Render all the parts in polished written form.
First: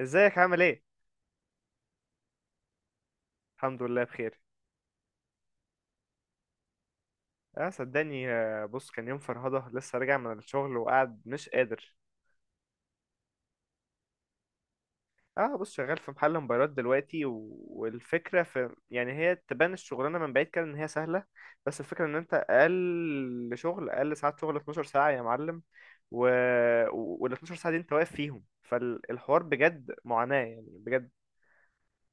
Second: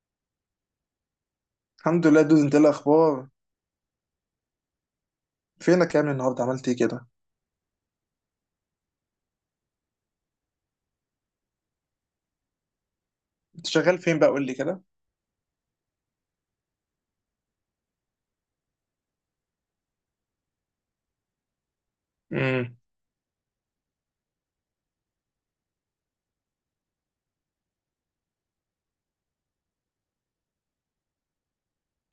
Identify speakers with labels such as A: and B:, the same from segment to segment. A: ازيك، عامل ايه؟
B: الحمد لله دوز، انت ايه الاخبار؟
A: الحمد لله، بخير.
B: فينك يا ابني؟ النهارده عملت ايه كده؟
A: اه صدقني، بص كان يوم فرهضة، لسه راجع من الشغل وقاعد مش قادر.
B: انت شغال فين بقى؟ قول لي كده.
A: اه بص شغال في محل موبايلات دلوقتي، والفكرة في، يعني هي تبان الشغلانة من بعيد كده ان هي سهلة. بس الفكرة ان انت،
B: امم
A: اقل ساعات شغل 12 ساعة يا معلم. و... وال 12 ساعة دي انت واقف فيهم، فالحوار بجد معاناة، يعني بجد.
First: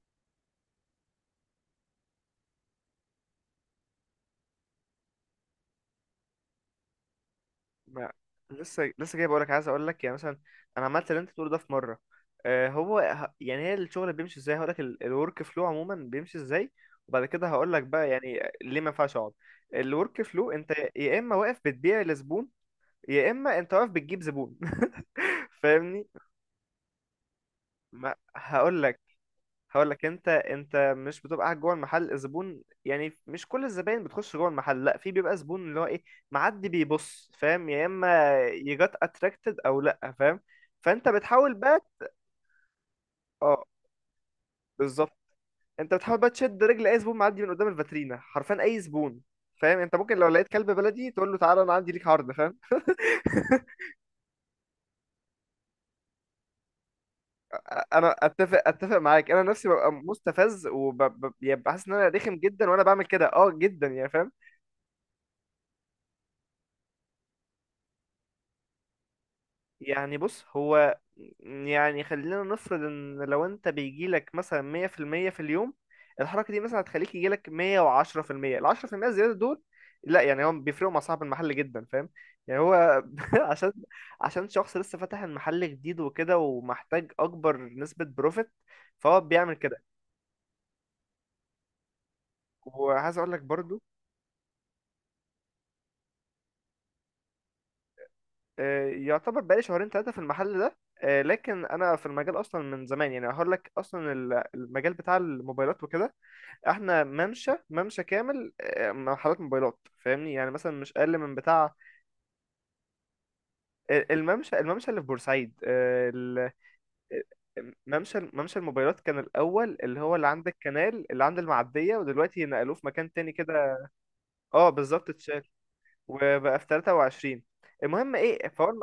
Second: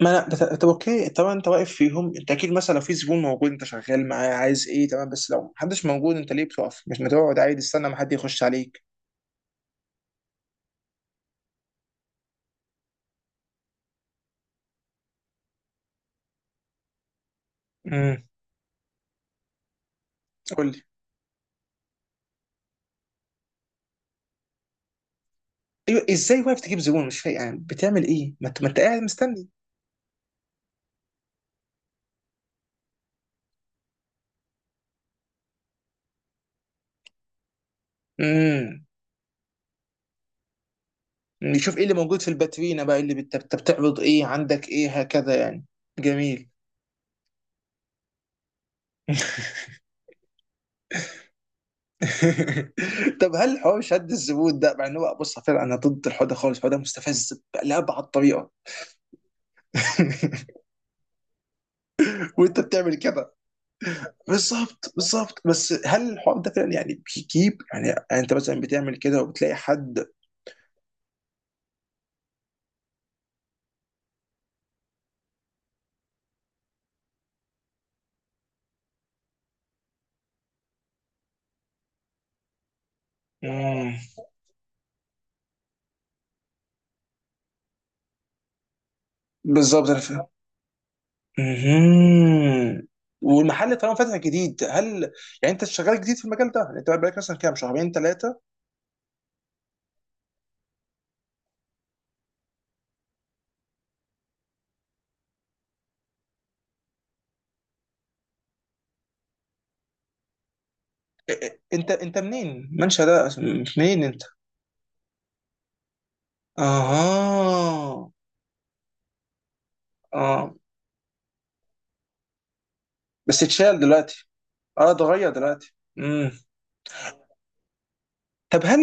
B: ما انا بت- طب اوكي، طبعا انت واقف فيهم، انت اكيد مثلا لو في زبون موجود انت شغال معاه عايز ايه، تمام. بس لو محدش موجود انت ليه بتقف؟ مش ما تقعد عادي، استنى ما
A: ما
B: حد يخش عليك.
A: لسه جاي بقولك، عايز اقولك يعني مثلا، انا عملت اللي انت بتقوله ده في مره. يعني هي الشغل بيمشي ازاي، هقولك الورك فلو عموما بيمشي ازاي، وبعد كده هقولك بقى
B: امم
A: يعني ليه ما ينفعش اقعد. الورك فلو،
B: قول
A: انت
B: لي.
A: يا اما واقف بتبيع لزبون، يا اما انت واقف بتجيب زبون.
B: ايوه،
A: فاهمني؟
B: ازاي واقف تجيب زبون؟ مش فاهم يعني بتعمل
A: ما
B: ايه، ما انت
A: هقولك
B: قاعد مستني.
A: هقول لك، انت مش بتبقى قاعد جوه المحل، الزبون يعني مش كل الزباين بتخش جوه المحل، لا في بيبقى زبون اللي هو ايه، معدي بيبص، فاهم؟ يا اما
B: امم
A: يجات اتراكتد او لا، فاهم؟ فانت بتحاول
B: نشوف
A: بقى.
B: ايه اللي موجود في الباترينا بقى، ايه اللي
A: اه
B: بتعرض، ايه عندك، ايه
A: بالظبط،
B: هكذا يعني.
A: انت بتحاول بقى
B: جميل.
A: تشد رجل اي زبون معدي من قدام الفاترينا، حرفيا اي زبون. فاهم؟ انت ممكن لو لقيت كلب بلدي تقول له تعالى انا عندي ليك عرض، فاهم؟
B: طب هل حوار شد الزبون ده، مع ان هو بص فعلا انا ضد الحوار ده خالص، الحوار ده مستفز لأبعد
A: انا
B: طريقه.
A: اتفق معاك، انا نفسي ببقى مستفز وببقى حاسس ان انا رخم
B: وانت
A: جدا وانا
B: بتعمل
A: بعمل كده،
B: كده.
A: اه جدا يعني، فاهم؟
B: بالظبط بالظبط. بس هل الحوار ده فعلا يعني بيجيب؟ يعني يعني انت مثلا بتعمل كده وبتلاقي حد؟
A: يعني بص هو، يعني خلينا نفرض ان لو انت بيجيلك مثلا مية في المية في اليوم، الحركة دي مثلا هتخليك يجيلك مية وعشرة في المية، العشرة في المية الزيادة دول، لا يعني هو بيفرقوا مع صاحب المحل جدا، فاهم؟ يعني هو عشان،
B: مم.
A: عشان شخص لسه فاتح المحل جديد وكده ومحتاج اكبر نسبة بروفيت، فهو بيعمل كده.
B: بالظبط، انا فاهم. مهم.
A: وعايز اقول لك
B: والمحل
A: برضو.
B: طالما فاتح جديد هل، يعني انت شغال جديد في المجال ده؟ يعني انت بقالك مثلا كام، شهرين ثلاثه؟
A: آه، يعتبر بقالي شهرين ثلاثة في المحل ده. آه، لكن انا في المجال اصلا من زمان، يعني هقول لك اصلا المجال بتاع الموبايلات وكده، احنا ممشى ممشى كامل، محلات موبايلات. فاهمني؟ يعني مثلا مش اقل من بتاع
B: انت منين؟ منشأ ده منين انت؟
A: الممشى اللي في بورسعيد.
B: اها.
A: ممشى الموبايلات كان الاول، اللي هو اللي عند
B: اه.
A: الكنال، اللي عند المعديه، ودلوقتي نقلوه في مكان تاني
B: بس اتشال
A: كده.
B: دلوقتي؟
A: اه
B: اه،
A: بالظبط
B: اتغير
A: اتشال.
B: دلوقتي.
A: وبقى في 23. المهم ايه،
B: طب
A: فهو
B: هل،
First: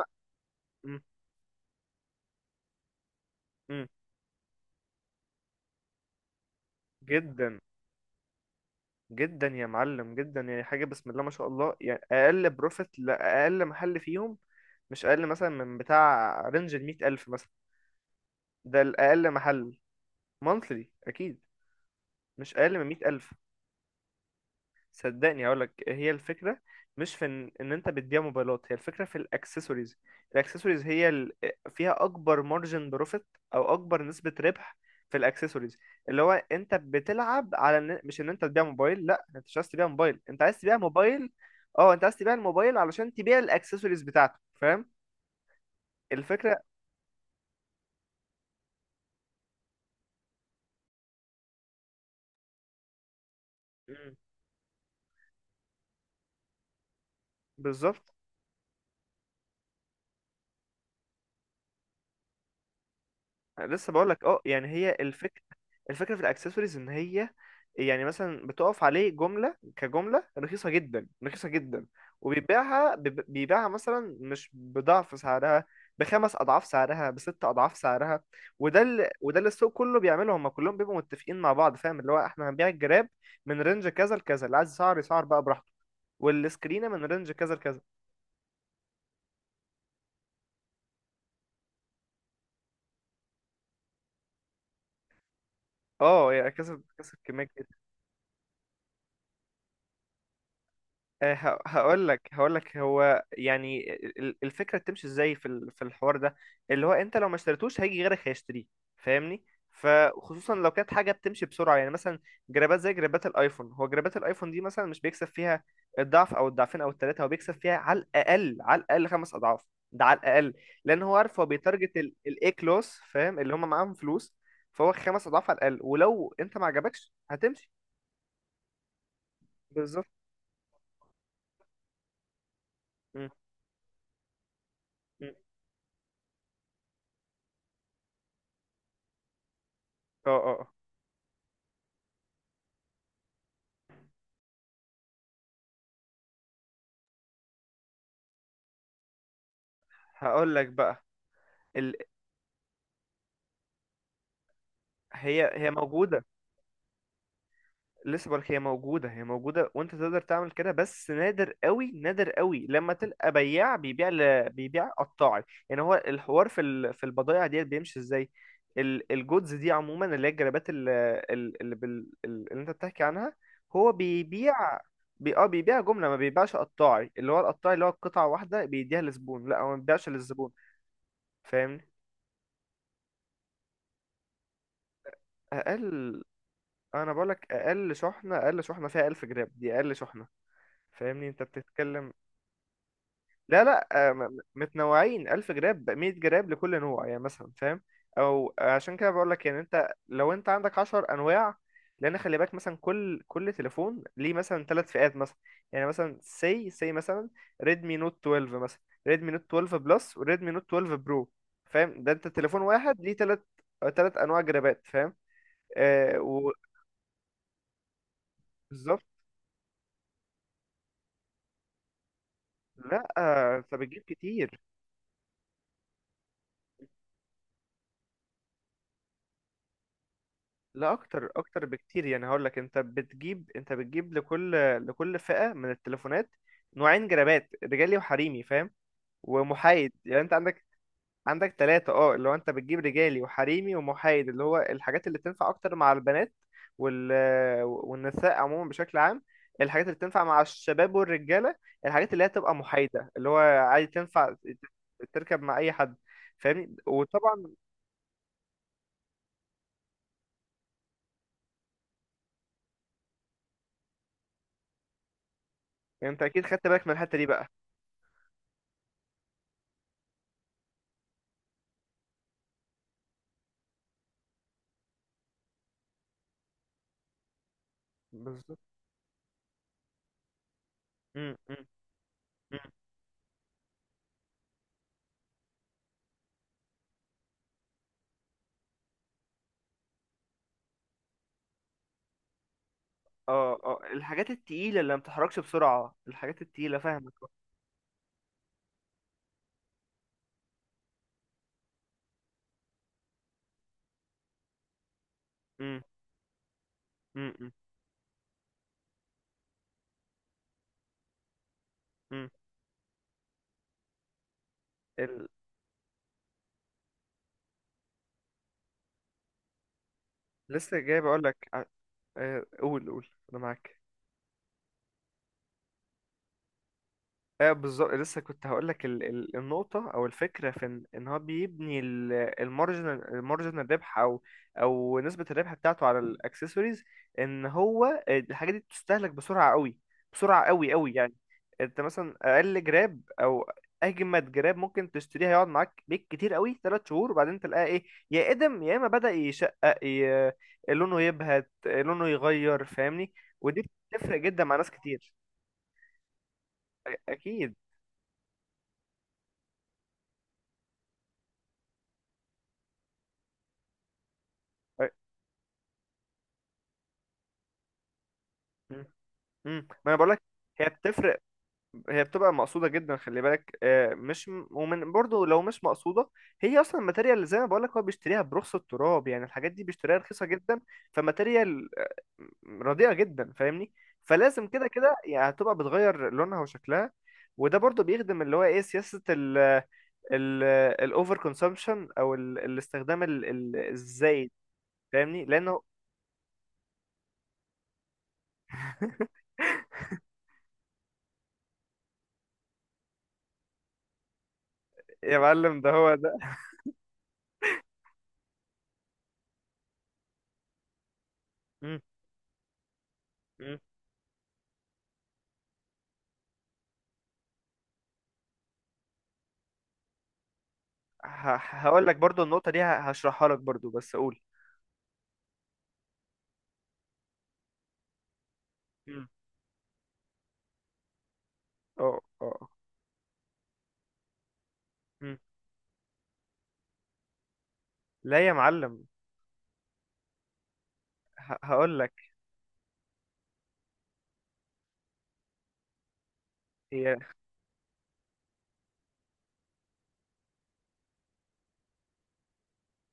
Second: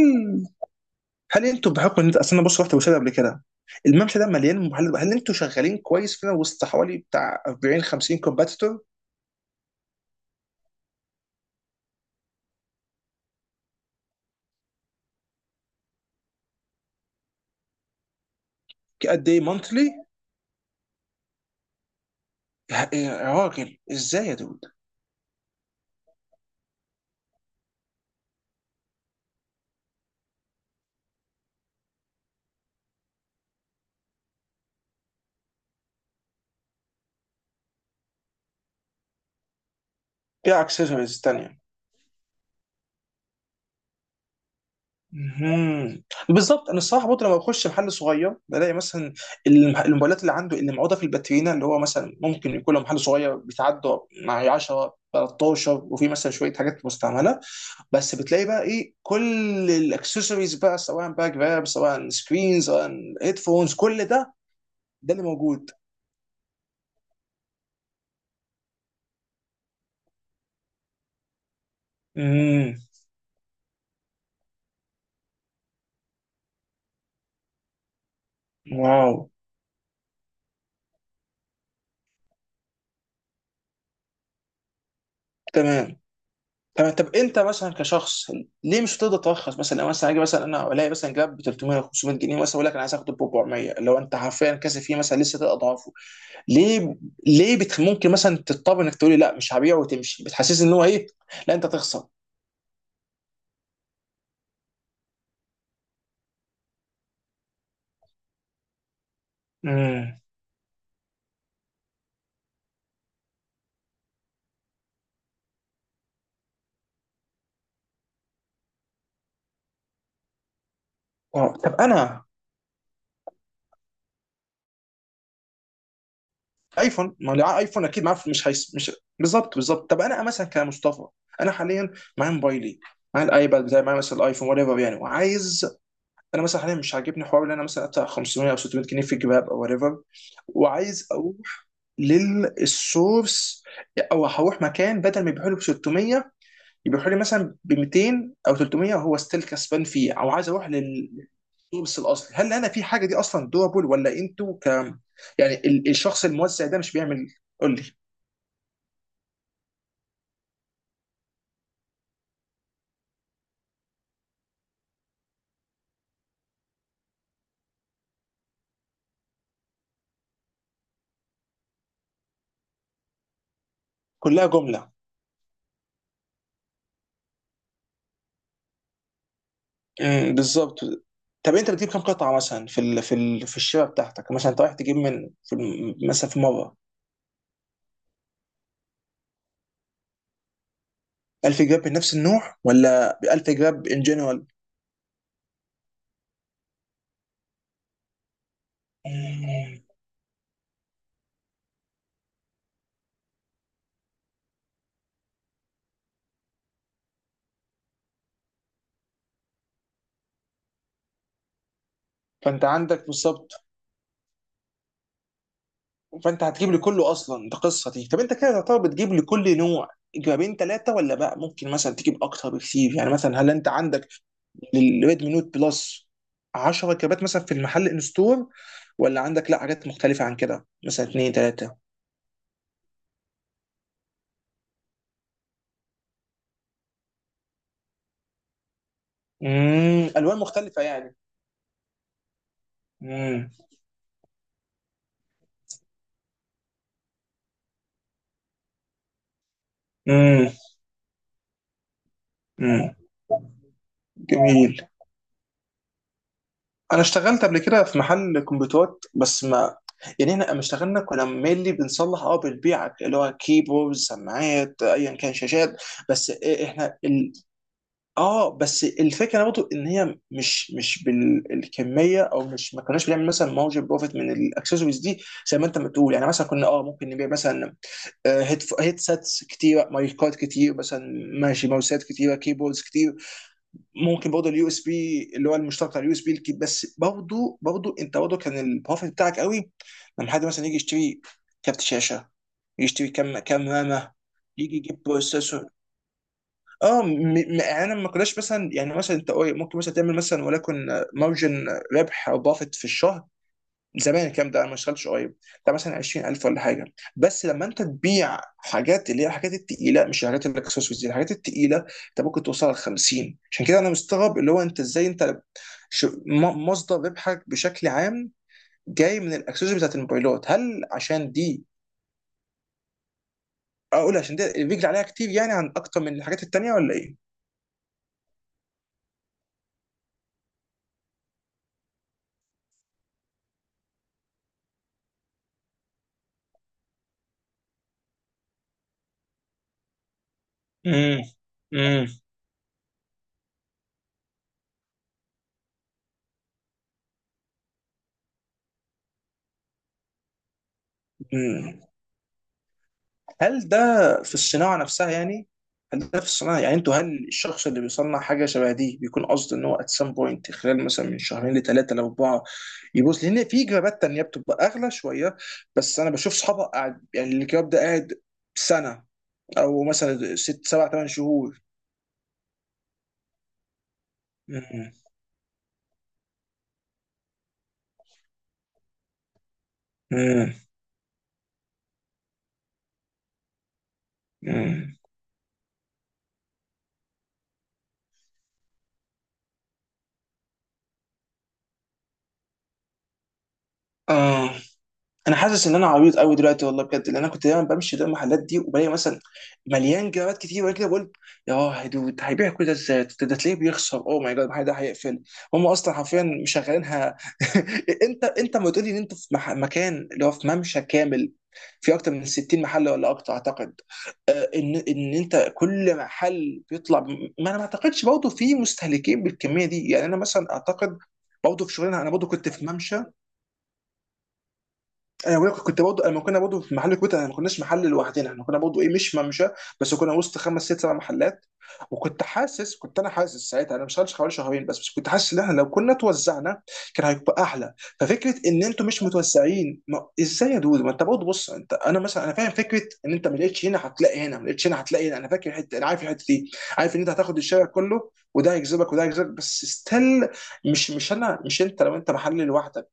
A: م-
B: هل انتوا بحكم ان انت اصل، انا بص رحت بوسادة قبل كده،
A: م-
B: الممشى ده مليان محلات، هل انتوا شغالين كويس فينا وسط حوالي بتاع
A: جدا،
B: 40 50 كومباتيتور؟
A: جدا يا معلم، جدا، يعني حاجه بسم الله ما شاء الله، يعني اقل بروفيت لاقل محل فيهم، مش اقل مثلا من بتاع رينج ال 100000 مثلا. ده
B: قد
A: الأقل
B: ايه
A: محل.
B: مونثلي؟
A: Monthly أكيد، مش أقل من
B: يا
A: مية
B: يا
A: ألف.
B: راجل، ازاي يا دود؟
A: صدقني هقولك، هي الفكرة مش في إن أنت بتبيع موبايلات، هي الفكرة في الأكسسوارز. الأكسسوارز هي، فيها أكبر مارجن بروفيت، أو أكبر نسبة ربح، في الأكسسوارز. اللي هو أنت بتلعب على مش إن أنت تبيع موبايل، لأ، أنت مش عايز تبيع موبايل، أنت عايز
B: ايه،
A: تبيع
B: اكسسوارز
A: موبايل.
B: تانية؟
A: أه، أنت عايز تبيع الموبايل علشان تبيع الأكسسوارز بتاعته، فاهم؟
B: مهم.
A: الفكرة.
B: بالظبط. انا الصراحه برضه لما بخش محل صغير بلاقي مثلا الموبايلات اللي عنده، اللي معوضه في الباترينا، اللي هو مثلا ممكن يكون له محل صغير بيتعدى
A: مم.
B: مع 10 13، وفي مثلا شويه حاجات مستعمله.
A: بالظبط.
B: بس بتلاقي بقى ايه؟ كل الاكسسوارز بقى، سواء باك، جراب، سواء سكرين، سواء هيدفونز،
A: لسه
B: كل
A: بقول لك،
B: ده
A: اه يعني هي
B: ده اللي
A: الفكره،
B: موجود.
A: الفكره في الاكسسوارز ان هي، يعني مثلا بتقف عليه جمله كجمله رخيصه جدا، رخيصه جدا،
B: امم
A: وبيبيعها، بيبيعها مثلا مش بضعف سعرها، بخمس اضعاف سعرها، بست اضعاف سعرها. وده اللي
B: واو.
A: وده اللي السوق كله بيعمله، هم كلهم بيبقوا متفقين مع بعض، فاهم؟ اللي هو احنا هنبيع الجراب من رينج كذا لكذا، اللي عايز يسعر يسعر بقى براحته،
B: تمام
A: والسكرينه
B: تمام.
A: من
B: طب
A: رينج
B: انت
A: كذا
B: مثلا
A: لكذا.
B: كشخص ليه مش هتقدر ترخص؟ مثلا لو مثلا اجي مثلا انا الاقي مثلا جراب ب 300 500 جنيه، مثلا اقول لك انا عايز اخده ب 400، لو انت حرفيا كاسب فيه مثلا لسه ثلاث اضعافه.
A: اه يعني، كسب
B: ليه؟
A: كسب كميه.
B: ممكن مثلا تضطر انك تقولي لا مش هبيعه وتمشي، بتحسسني ان هو ايه، لا انت تخسر.
A: هقول لك هو يعني الفكره بتمشي ازاي في في الحوار ده، اللي هو انت لو ما اشتريتوش هيجي غيرك هيشتريه، فاهمني؟
B: امم
A: فخصوصا لو كانت حاجه بتمشي بسرعه، يعني مثلا جرابات زي جرابات الايفون، هو جرابات الايفون دي مثلا مش بيكسب فيها الضعف او الضعفين او الثلاثه، هو بيكسب فيها على الاقل، على الاقل خمس اضعاف، ده على الاقل. لان هو عارف هو
B: واو. طب
A: بيتارجت
B: انا،
A: الاي كلاس، فاهم؟ اللي هم معاهم فلوس، فهو خمس اضعاف على الاقل، ولو انت ما عجبكش
B: ايفون، ما هو اللي معاه
A: هتمشي.
B: ايفون اكيد معاه، مش هيس مش. بالظبط بالظبط. طب
A: بالظبط.
B: انا مثلا كمصطفى، انا حاليا معايا موبايلي، معايا
A: م-
B: الايباد بتاعي، معايا مثلا الايفون، وات ايفر يعني.
A: م.
B: وعايز، انا مثلا حاليا مش عاجبني حوار ان انا مثلا ادفع 500 او 600 جنيه في جباب او وات ايفر،
A: اه، اه،
B: وعايز اروح للسورس، او هروح مكان بدل ما يبيعوا لي ب 600 يبيعوا لي مثلا ب 200 او 300، وهو ستيل كسبان فيه. او عايز
A: هقول لك
B: اروح
A: بقى،
B: لل...
A: ال...
B: تورس الاصل، هل انا في حاجه دي اصلا دوبل ولا انتوا ك،
A: هي
B: يعني
A: هي موجودة.
B: الشخص الموزع ده مش بيعمل؟ قول لي.
A: لسه بقولك، هي موجودة هي موجودة، وانت تقدر تعمل كده، بس نادر قوي نادر قوي لما تلقى بياع بيبيع قطاعي. يعني هو الحوار في في البضائع ديت بيمشي ازاي، الجودز دي عموما، اللي هي الجرابات، ال... ال... اللي, بال... ال- اللي انت بتحكي عنها، هو
B: كلها
A: بيبيع،
B: جمله.
A: بي... اه بيبيع جملة، ما بيبيعش قطاعي. اللي هو القطاعي اللي هو قطعة واحدة بيديها للزبون، لا هو ما بيبيعش للزبون.
B: بالظبط. طب انت بتجيب
A: فاهمني؟
B: كام قطعه مثلا في في الشبكه بتاعتك؟ مثلا انت رايح تجيب من في
A: اقل
B: مثلا في مره
A: انا بقولك اقل شحنة اقل شحنة فيها 1000 جرام، دي اقل شحنة. فاهمني؟ انت
B: 1000 جراب من
A: بتتكلم.
B: نفس النوع، ولا 1000
A: لا،
B: جراب
A: لا،
B: ان جنرال؟
A: متنوعين 1000 جراب، 100 جراب لكل نوع يعني مثلا، فاهم؟ او عشان كده بقول لك، يعني انت لو انت عندك 10 انواع، لان خلي بالك، مثلا كل تليفون ليه مثلا ثلاث فئات، مثلا يعني مثلا سي سي، مثلا ريدمي نوت 12 مثلا، ريدمي نوت 12 بلس وريدمي نوت 12 برو، فاهم؟ ده انت تليفون
B: فانت
A: واحد
B: عندك
A: ليه ثلاث
B: بالظبط.
A: ثلاث انواع جرابات، فاهم؟ آه.
B: فانت هتجيب لي كله اصلا؟ ده قصه دي. طب انت كده تعتبر
A: وبالظبط.
B: بتجيب لكل نوع جرابين ثلاثه، ولا بقى ممكن مثلا تجيب اكتر بكتير؟
A: لا،
B: يعني مثلا هل انت
A: انت بتجيب
B: عندك
A: كتير.
B: للريدمي نوت بلس 10 كابات مثلا في المحل ان ستور، ولا عندك لا حاجات مختلفه عن كده
A: لا،
B: مثلا
A: اكتر
B: اثنين
A: اكتر
B: ثلاثه؟
A: بكتير، يعني هقول لك، انت بتجيب لكل لكل فئة من التليفونات نوعين جرابات، رجالي وحريمي، فاهم؟ ومحايد، يعني انت
B: الوان
A: عندك،
B: مختلفه يعني.
A: عندك ثلاثة، اللي هو انت بتجيب رجالي
B: امم
A: وحريمي ومحايد، اللي هو الحاجات اللي تنفع اكتر مع البنات، وال والنساء عموما بشكل عام، الحاجات اللي تنفع مع
B: امم
A: الشباب والرجالة، الحاجات اللي هي تبقى
B: امم
A: محايدة، اللي هو عادي تنفع
B: جميل.
A: تركب مع اي حد، فاهمني؟
B: انا
A: وطبعا
B: اشتغلت قبل كده في محل كمبيوترات، بس ما، يعني احنا لما اشتغلنا كنا مينلي بنصلح، اه بنبيع اللي هو كيبوردز، سماعات، ايا كان، شاشات.
A: انت
B: بس
A: اكيد خدت بالك من
B: احنا،
A: الحتة دي بقى.
B: اه، بس الفكره برضه ان هي مش بالكميه، او مش ما كناش بنعمل مثلا مارجن بروفيت من الاكسسوارز دي زي ما انت بتقول. يعني مثلا كنا اه ممكن نبيع مثلا
A: بالظبط.
B: هيدسيتس كتيره، مايكات كتير مثلا،
A: مم، مم.
B: ماشي، ماوسات كتيره،
A: مم.
B: كيبوردز كتير. ممكن برضه اليو اس بي اللي هو المشترك بتاع اليو اس بي. بس برضه برضه انت برضه كان البروفيت بتاعك قوي لما حد مثلا يجي يشتري كارت شاشه، يشتري كام
A: اه،
B: كام
A: اه،
B: رامه،
A: الحاجات
B: يجي
A: التقيلة اللي ما
B: يجيب
A: بتتحركش
B: بروسيسور.
A: بسرعة، الحاجات التقيلة،
B: اه م-
A: فاهمك.
B: م- يعني انا ما كناش مثلا، يعني مثلا انت ممكن مثلا تعمل مثلا، ولكن مارجن ربح او بافت في الشهر، زمان الكلام ده انا ما اشتغلتش قريب، ده
A: امم.
B: مثلا 20,000 ولا حاجه. بس
A: امم.
B: لما انت تبيع حاجات اللي هي الحاجات التقيله، مش الحاجات الاكسسوارز دي، الحاجات التقيله، انت
A: امم.
B: ممكن توصل ل 50. عشان كده انا مستغرب اللي هو انت ازاي
A: ال...
B: انت، مصدر ربحك بشكل عام جاي من الاكسسوارز بتاعت الموبايلات،
A: لسه
B: هل
A: جاي بقول
B: عشان دي،
A: لك. قول، قول، انا معاك.
B: اقول عشان دي الرجل عليها كتير، يعني عن اكتر من الحاجات التانيه، ولا ايه؟
A: ايه بالظبط، لسه كنت هقول لك النقطه او الفكره في إن هو بيبني المارجنال ربح، او نسبه الربح بتاعته على الاكسسوارز، ان هو الحاجه دي بتستهلك بسرعه قوي، بسرعه قوي قوي يعني،
B: امم
A: انت مثلا اقل جراب او اجمد جراب ممكن تشتريها يقعد معاك بيك كتير قوي، ثلاث شهور، وبعدين تلاقيها ايه، يا ادم يا اما بدأ يشقق، لونه يبهت،
B: امم
A: لونه يغير، فاهمني؟
B: هل
A: ودي
B: ده
A: بتفرق
B: في
A: جدا مع ناس
B: الصناعة نفسها
A: كتير.
B: يعني؟ هل ده في الصناعة، يعني انتوا، هل
A: اكيد.
B: الشخص اللي بيصنع حاجة شبه دي بيكون قصده ان هو at some point خلال مثلا من شهرين لثلاثة لأربعة يبوظ؟ لأن في جرابات تانية بتبقى
A: أ-
B: أغلى شوية، بس أنا بشوف صحابها قاعد، يعني الجراب ده قاعد سنة،
A: امم،
B: أو
A: ما انا بقول لك،
B: مثلا
A: هي
B: ست سبع ثمان
A: بتفرق،
B: شهور.
A: هي بتبقى مقصوده جدا، خلي بالك، مش
B: مم.
A: ومن برضو لو مش مقصوده، هي اصلا الماتيريال، اللي زي ما بقول لك، هو بيشتريها برخص التراب، يعني الحاجات دي بيشتريها رخيصه
B: مم.
A: جدا، فماتيريال رديئه جدا، فاهمني؟ فلازم كده كده
B: مم.
A: يعني، هتبقى بتغير لونها وشكلها. وده برضو بيخدم اللي هو ايه، سياسه ال ال الاوفر كونسومشن، او الاستخدام الزايد،
B: اه،
A: فاهمني؟
B: انا
A: لانه.
B: حاسس ان انا عبيط قوي دلوقتي والله بجد، لان انا كنت دايما بمشي قدام المحلات دي وبلاقي مثلا مليان جرابات كتير، وانا كده بقول يا دود هيبيع كل ده ازاي؟ ده ده تلاقيه بيخسر. اوه ماي جاد، المحل ده
A: يا
B: هيقفل.
A: معلم
B: هم
A: ده
B: اصلا
A: هو.
B: حرفيا مشغلينها. انت ما تقولي ان انت في مكان اللي هو في ممشى كامل، في اكتر من 60 محل ولا اكتر
A: ده.
B: اعتقد، ان انت كل محل بيطلع ما انا ما اعتقدش برضه في مستهلكين بالكميه دي، يعني انا مثلا اعتقد برضه في
A: هقول لك
B: شغلنا، انا
A: برضو
B: برضه كنت
A: النقطة دي
B: في ممشى.
A: هشرحها لك برضو، بس قول.
B: انا بقولك كنت برضه لما كنا برضه في محل كويت، احنا ما كناش محل لوحدنا، احنا كنا برضه ايه،
A: مم.
B: مش ممشى، بس كنا وسط خمس ست سبع محلات،
A: اه،
B: وكنت
A: اه.
B: حاسس، كنت انا حاسس ساعتها، انا مش شغال حوالي شهرين بس، بس كنت
A: مم.
B: حاسس ان احنا لو كنا توزعنا كان هيبقى احلى.
A: لا يا
B: ففكره ان
A: معلم،
B: انتوا مش متوزعين، ما ازاي يا دود؟ ما انت برضه بص، انت
A: هقول لك،
B: انا مثلا انا فاهم فكره ان انت ما لقيتش هنا هتلاقي هنا، ما لقيتش هنا هتلاقي هنا، انا فاكر الحته، انا عارف الحته دي، عارف
A: هي.
B: ان انت هتاخد الشارع كله، وده هيجذبك وده هيجذبك. بس ستيل، مش انا مش، انت لو انت محل لوحدك،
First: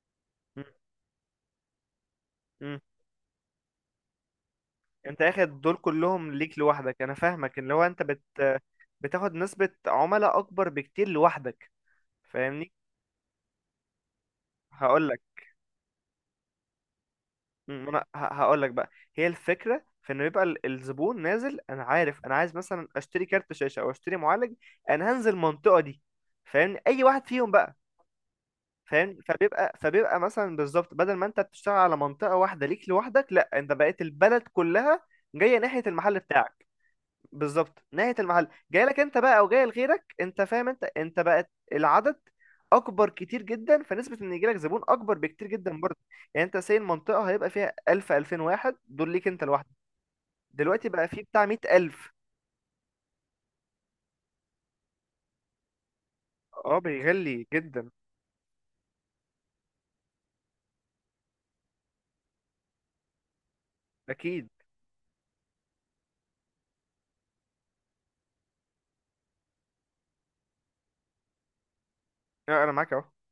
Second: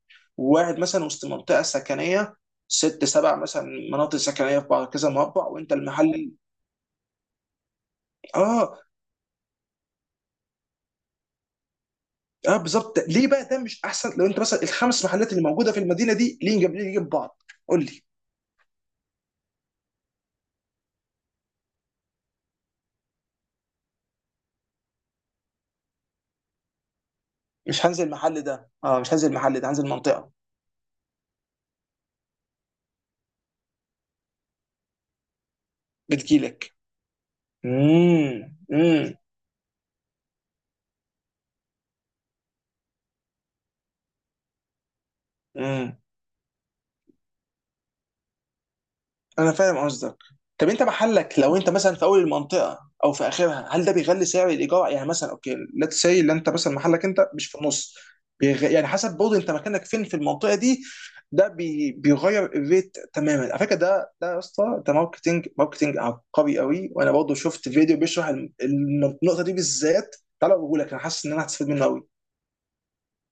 A: مم.
B: وواحد مثلا وسط منطقه سكنيه،
A: مم.
B: ست سبع مثلا مناطق سكنيه في بعض كذا
A: انت
B: مربع،
A: اخد
B: وانت
A: دول كلهم
B: المحل.
A: ليك لوحدك، انا فاهمك، ان لو انت
B: اه.
A: بتاخد نسبة عملاء اكبر بكتير لوحدك،
B: اه
A: فاهمني؟
B: بالظبط، ليه بقى ده مش احسن لو انت مثلا الخمس
A: هقول لك،
B: محلات اللي موجوده في المدينه دي، ليه جنب، ليه جنب بعض؟ قول لي.
A: انا هقول لك بقى، هي الفكرة في انه يبقى الزبون نازل انا عارف انا عايز مثلا اشتري كارت شاشة او اشتري معالج، انا هنزل المنطقة دي، فاهمني؟ اي واحد فيهم بقى،
B: مش هنزل المحل ده، اه مش
A: فاهم؟
B: هنزل المحل ده،
A: فبيبقى
B: هنزل
A: فبيبقى
B: منطقه.
A: مثلا بالظبط، بدل ما انت بتشتغل على منطقة واحدة ليك لوحدك، لا انت بقيت البلد كلها جاية ناحية المحل بتاعك.
B: بتجيلك.
A: بالظبط، ناحية المحل، جاي لك
B: امم
A: انت بقى او جاي لغيرك، انت فاهم، انت بقت العدد اكبر كتير جدا، فنسبة ان يجيلك زبون اكبر بكتير جدا برضه.
B: امم
A: يعني انت ساي المنطقة هيبقى فيها 1000 2000 واحد، دول ليك انت
B: انا
A: لوحدك.
B: فاهم قصدك. طب انت
A: دلوقتي بقى فيه
B: محلك
A: بتاع
B: لو انت مثلا في
A: 100000.
B: اول المنطقه او في اخرها، هل ده بيغلي سعر الايجار؟ يعني مثلا اوكي ليتس سي، اللي انت مثلا
A: اه
B: محلك انت
A: بيغلي
B: مش في
A: جدا.
B: النص، يعني حسب برضه انت مكانك فين في المنطقه دي، بيغير الريت تماما، على فكره ده ده يا
A: اكيد.
B: اسطى ده ماركتنج، ماركتنج عبقري قوي. وانا برضه شفت فيديو بيشرح النقطه دي بالذات، تعالى اقول لك، انا حاسس ان انا هستفيد منه قوي.
A: لا، انا معاك اهو.